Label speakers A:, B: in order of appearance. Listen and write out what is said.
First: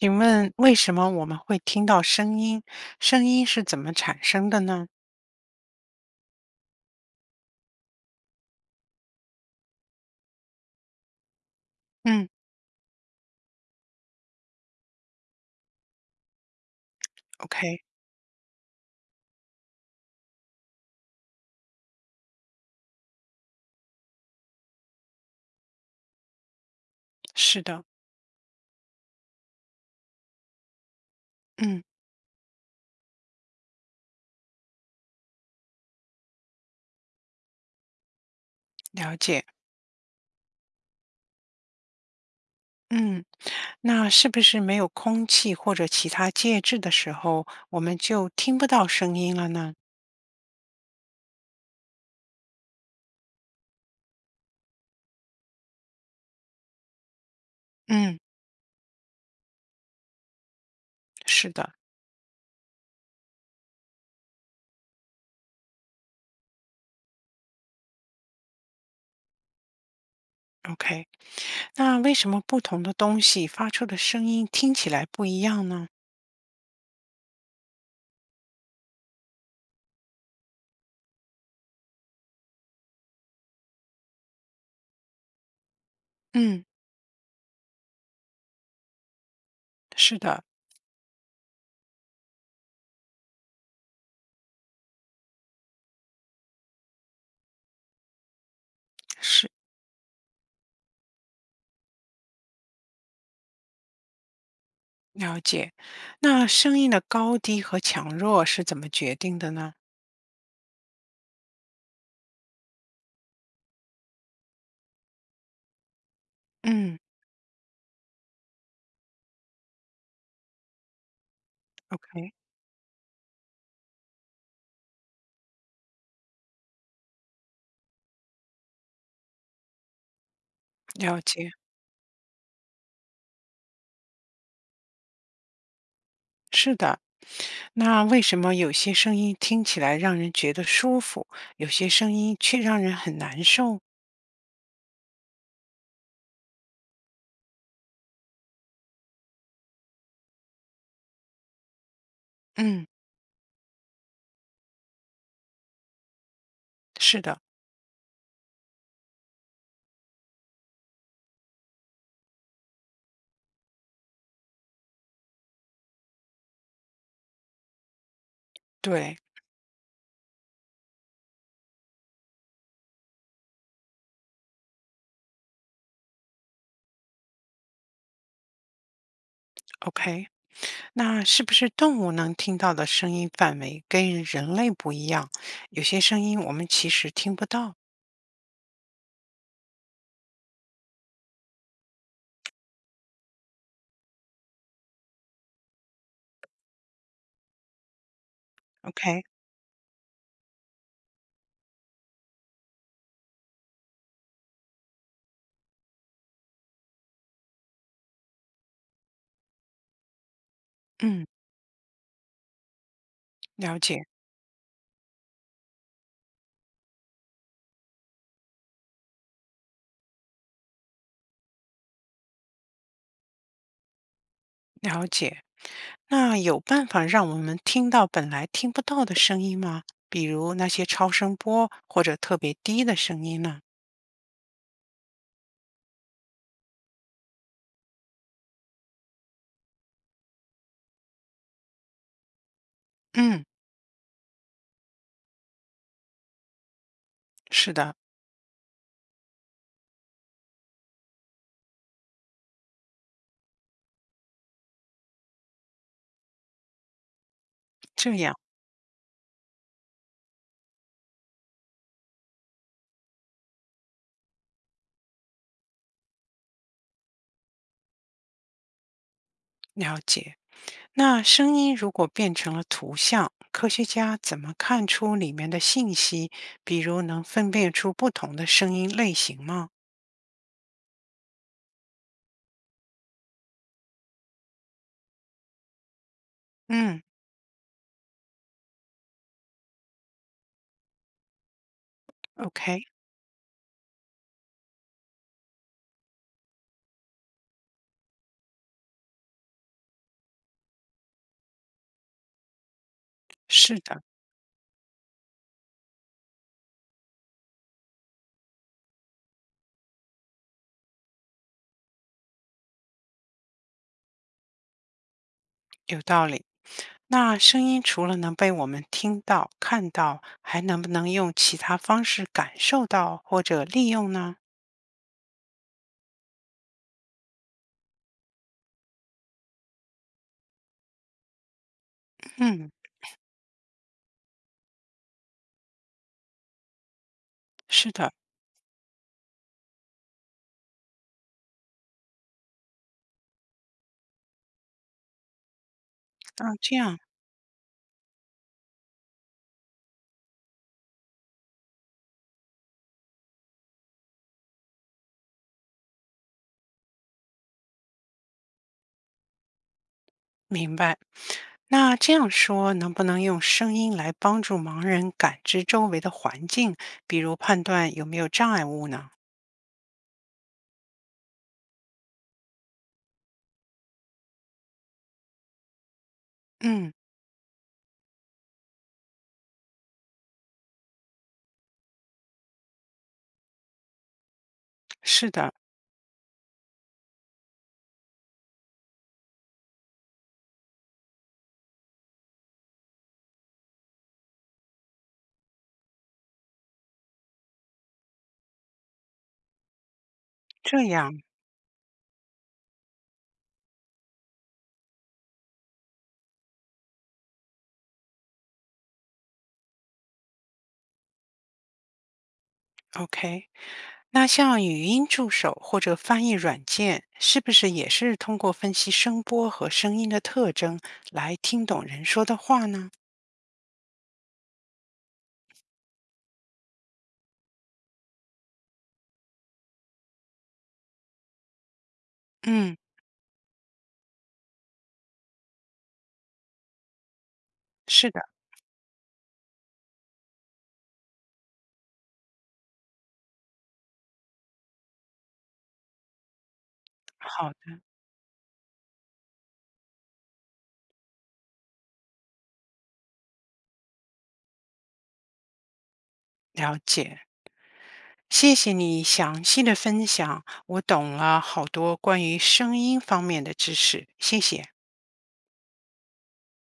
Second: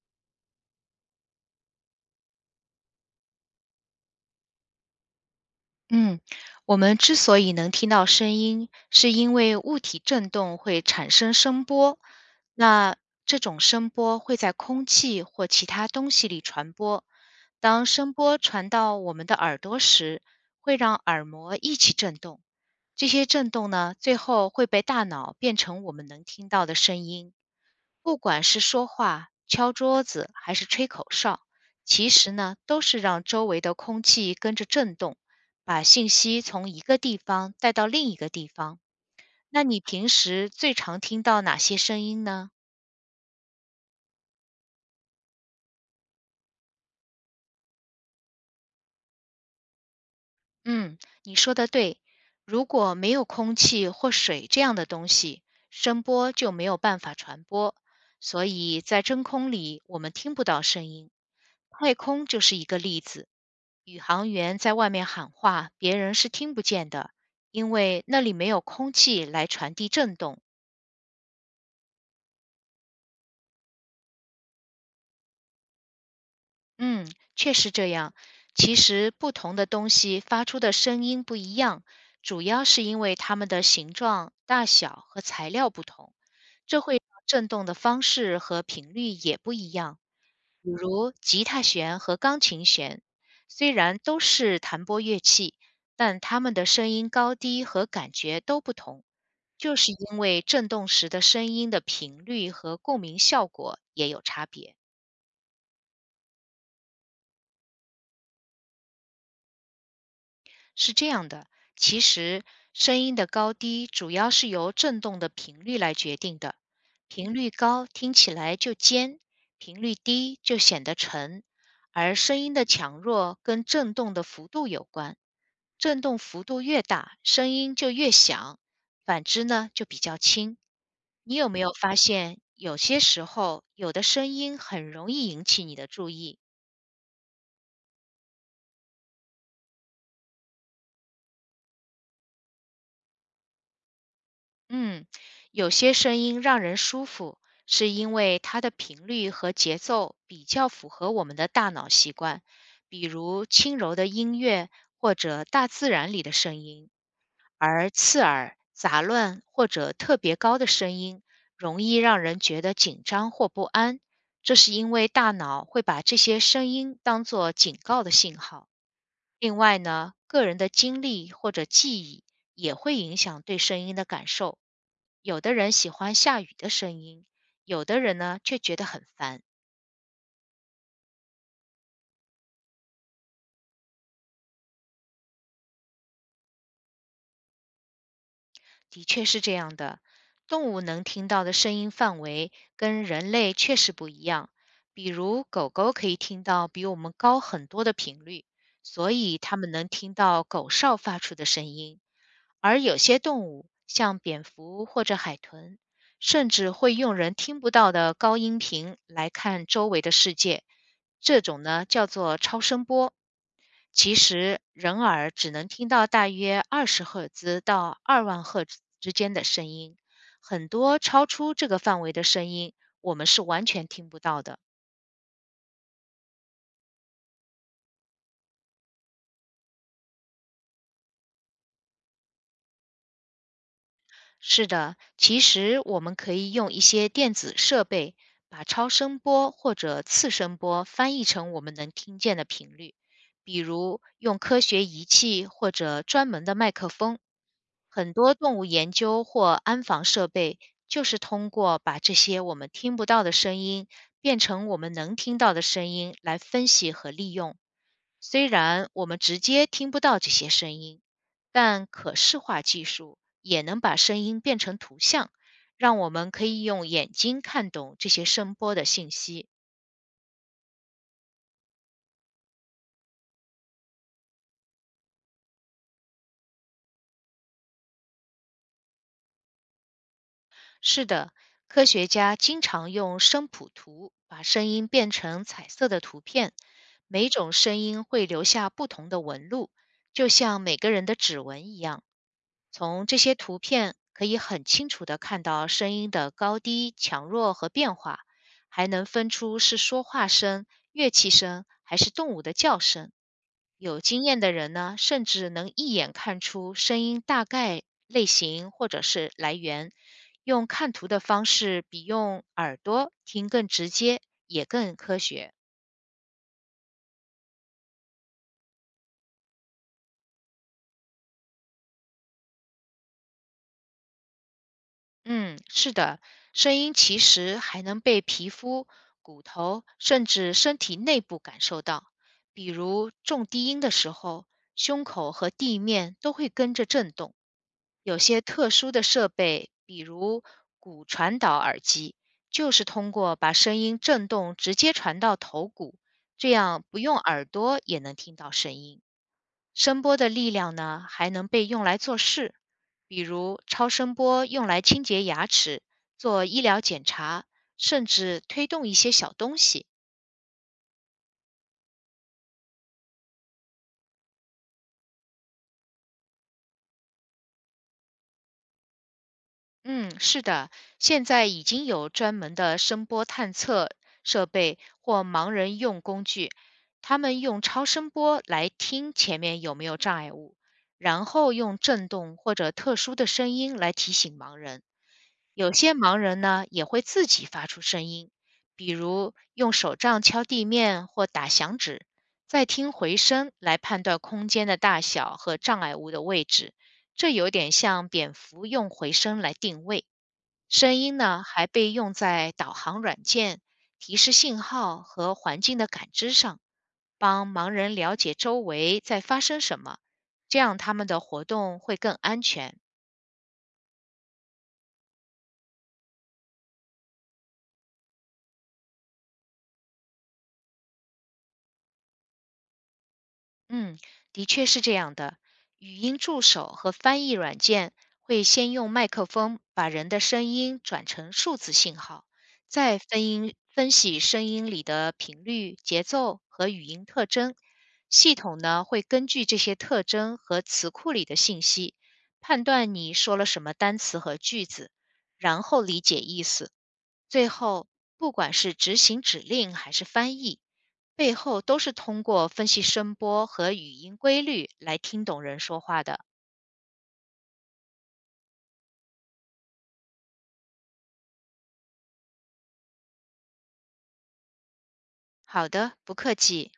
A: 请问为什么我们会听到声音？声音是怎么产生的呢？
B: 嗯，我们之所以能听到声音，是因为物体振动会产生声波，
A: 嗯
B: 那这种声波会在空气或其他东西里传播。
A: ，OK，
B: 当声波传到我们的耳朵时，会让耳膜一起振动。这些振动呢，最后会被大脑变成我们能听到的声音。
A: 是的，
B: 不管是说话、敲桌子还是吹口哨，
A: 嗯，
B: 其实呢，都是让周围的空气跟着振动。把信息从一个地方带到另一个地方。
A: 了解，
B: 那你平时最常听到哪些声音呢？
A: 嗯，那是不是没有空气或者其他介质的时候，我们就听不到声音了呢？
B: 嗯，你说的对。如果没有空气或水这样的东西，声波就没有办法传播，
A: 嗯，
B: 所以在真空里我们听不到声音。
A: 是的
B: 太空就是一个例子，宇航员在外面喊话，别人是听不见的，因为那里没有空气来传递震动。
A: ，OK，那为什么不同的东西发出的声音听起来不一样呢？
B: 嗯，确实这样。其实不同的东西发出的声音不一样，主要是因为它们的形状、大小和材料不同，
A: 嗯，
B: 这会让振动的方式和频率也不一样。
A: 是的，
B: 比如吉他弦和钢琴弦，虽然都是弹拨乐器，但它们的声音高低和感觉都不同，
A: 是
B: 就是因为振动时的声音的频率和共鸣效果也有差别。
A: 了解。那声音的高低和强弱是怎么决定的呢？
B: 是这样的，其实声音的高低主要是由振动的频率来决定的。
A: 嗯
B: 频率高听起来就尖，频率低就显得沉。而
A: ，OK，
B: 声音的强弱跟振动的幅度有关，振动幅度越大，声音就越响；反之呢，就比较轻。
A: 了
B: 你
A: 解。
B: 有没有发现，有些时候有的声音很容易引起你的注意，
A: 是的，那为什么有些声音听起来让人觉得舒服，有些声音却让人很难受？
B: 嗯，有些声音让人舒服，是因为它的频率和节奏比较符合我们的大脑习惯，
A: 嗯，
B: 比如轻柔的音乐或者大自然里的声音；
A: 是的，
B: 而刺耳、杂乱或者特别高的声音，容易让人觉得紧张或不安，这是因为大脑会把这些声音当作警告的信号。
A: 对
B: 另外呢，个人的经历或者记忆也会影响对声音的感受。有的人喜欢下雨的声音，有的人呢却觉得很烦。
A: ，OK。那是不是动物能听到的声音范围跟人类不一样？有些声音我们其实听不到。
B: 的确是这样的，动物能听到的声音范围跟人类确实不一样。比如狗狗可以听到比我们高很多的频率，所
A: OK，
B: 以它们能听到狗哨发出的声音。而有些动物，像蝙蝠或者海豚，甚至会用人听不到的高音频来看周围的世界，
A: 嗯，
B: 这种呢叫做超声波。
A: 了解，
B: 其实人耳只能听到大约20赫兹到2万赫兹之间的声音，很多超出这个范围的声音我们是完全听不到的。
A: 了解。那有办法让我们听到本来听不到的声音吗？比如那些超声波或者特别低的声音呢？
B: 是的，其实我们可以用一些电子设备把超声波或者次声波翻译成我们能听见的频率，
A: 嗯，
B: 比如用科学仪器或者专门的麦克风。
A: 是的，
B: 很多动物研究或安防设备就是通过把这些我们听不到的声音变成我们能听到的声音来分析和利用。
A: 这样
B: 虽然我们直接听不到这些声音，但可视化技术也能把声音变成图像，让我们可以用眼睛看懂这些声波的信息。
A: 了解。那声音如果变成了图像，科学家怎么看出里面的信息？比如能分辨出不同的声音类型吗？
B: 是的，科学家经常用声谱图把声音变成彩色的图片，
A: 嗯
B: 每种声音会留下不同的纹路，就像每个人的指纹一样。
A: ，OK，
B: 从这些图片可以很清楚地看到声音的高低、强弱和变化，还能分出是说话声、乐器声还是动物的叫声。
A: 是
B: 有
A: 的，
B: 经验的人呢，甚至能一眼看出声音大概类型或者是来源，用看图的方式比用耳朵听更直接，也更科学。
A: 有道理。那声音除了能被我们听到、看到，还能不能用其他方式感受到或者利用呢？
B: 嗯，是的，声音其实还能被皮肤、骨头甚至身体内部感受到，比
A: 嗯，
B: 如重低音的时候，胸口和地面都会跟着震动。
A: 是的。
B: 有些特殊的设备，比如骨传导耳机，就是通过把声音震动直接传到头骨，这
A: 那这
B: 样
A: 样
B: 不用耳朵也能听到声音。声波的力量呢，还能被用来做事，比如超声波用来清洁牙齿、做医疗检查，甚至推动一些小东西。
A: 明白。那这样说，能不能用声音来帮助盲人感知周围的环境，比如判断有没有障碍物呢？
B: 嗯，是的，现在已经有专门的声波探测设备或盲人用工具，
A: 嗯，
B: 他们用超声波来听前面有没有障碍物，然后用震动或者特殊的声音来提醒盲人。
A: 是的，
B: 有些盲人呢也会自己发出声音，比如用手杖敲地面或打响指，再听回声来判断空间的大小和障碍物的位置。这有点像蝙蝠用回声来定位。
A: 这
B: 声
A: 样
B: 音呢还被用在导航软件、提示信号和环境的感知上，帮盲人了解周围在发生什么，这样他们的活动会更安全。
A: OK。那像语音助手或者翻译软件，是不是也是通过分析声波和声音的特征来听懂人说的话呢？
B: 嗯，的确是这样的。语音助手和翻译软件会先用麦克风把人的声音转成数字信号，
A: 嗯，
B: 再分音分析声音里的频率、节奏和语音特征。
A: 是的，
B: 系统呢会根据这些特征和词库里的信息，判断你说了什么单词和句子，然后理解意思。
A: 好
B: 最
A: 的，
B: 后，不管是执行指令还是翻译，背后都是通过分析声波和语音规律来听懂人说话的。
A: 了解。谢谢你详细的分享，我懂了好多关于声音方面的知识，谢谢。
B: 好的，不客气。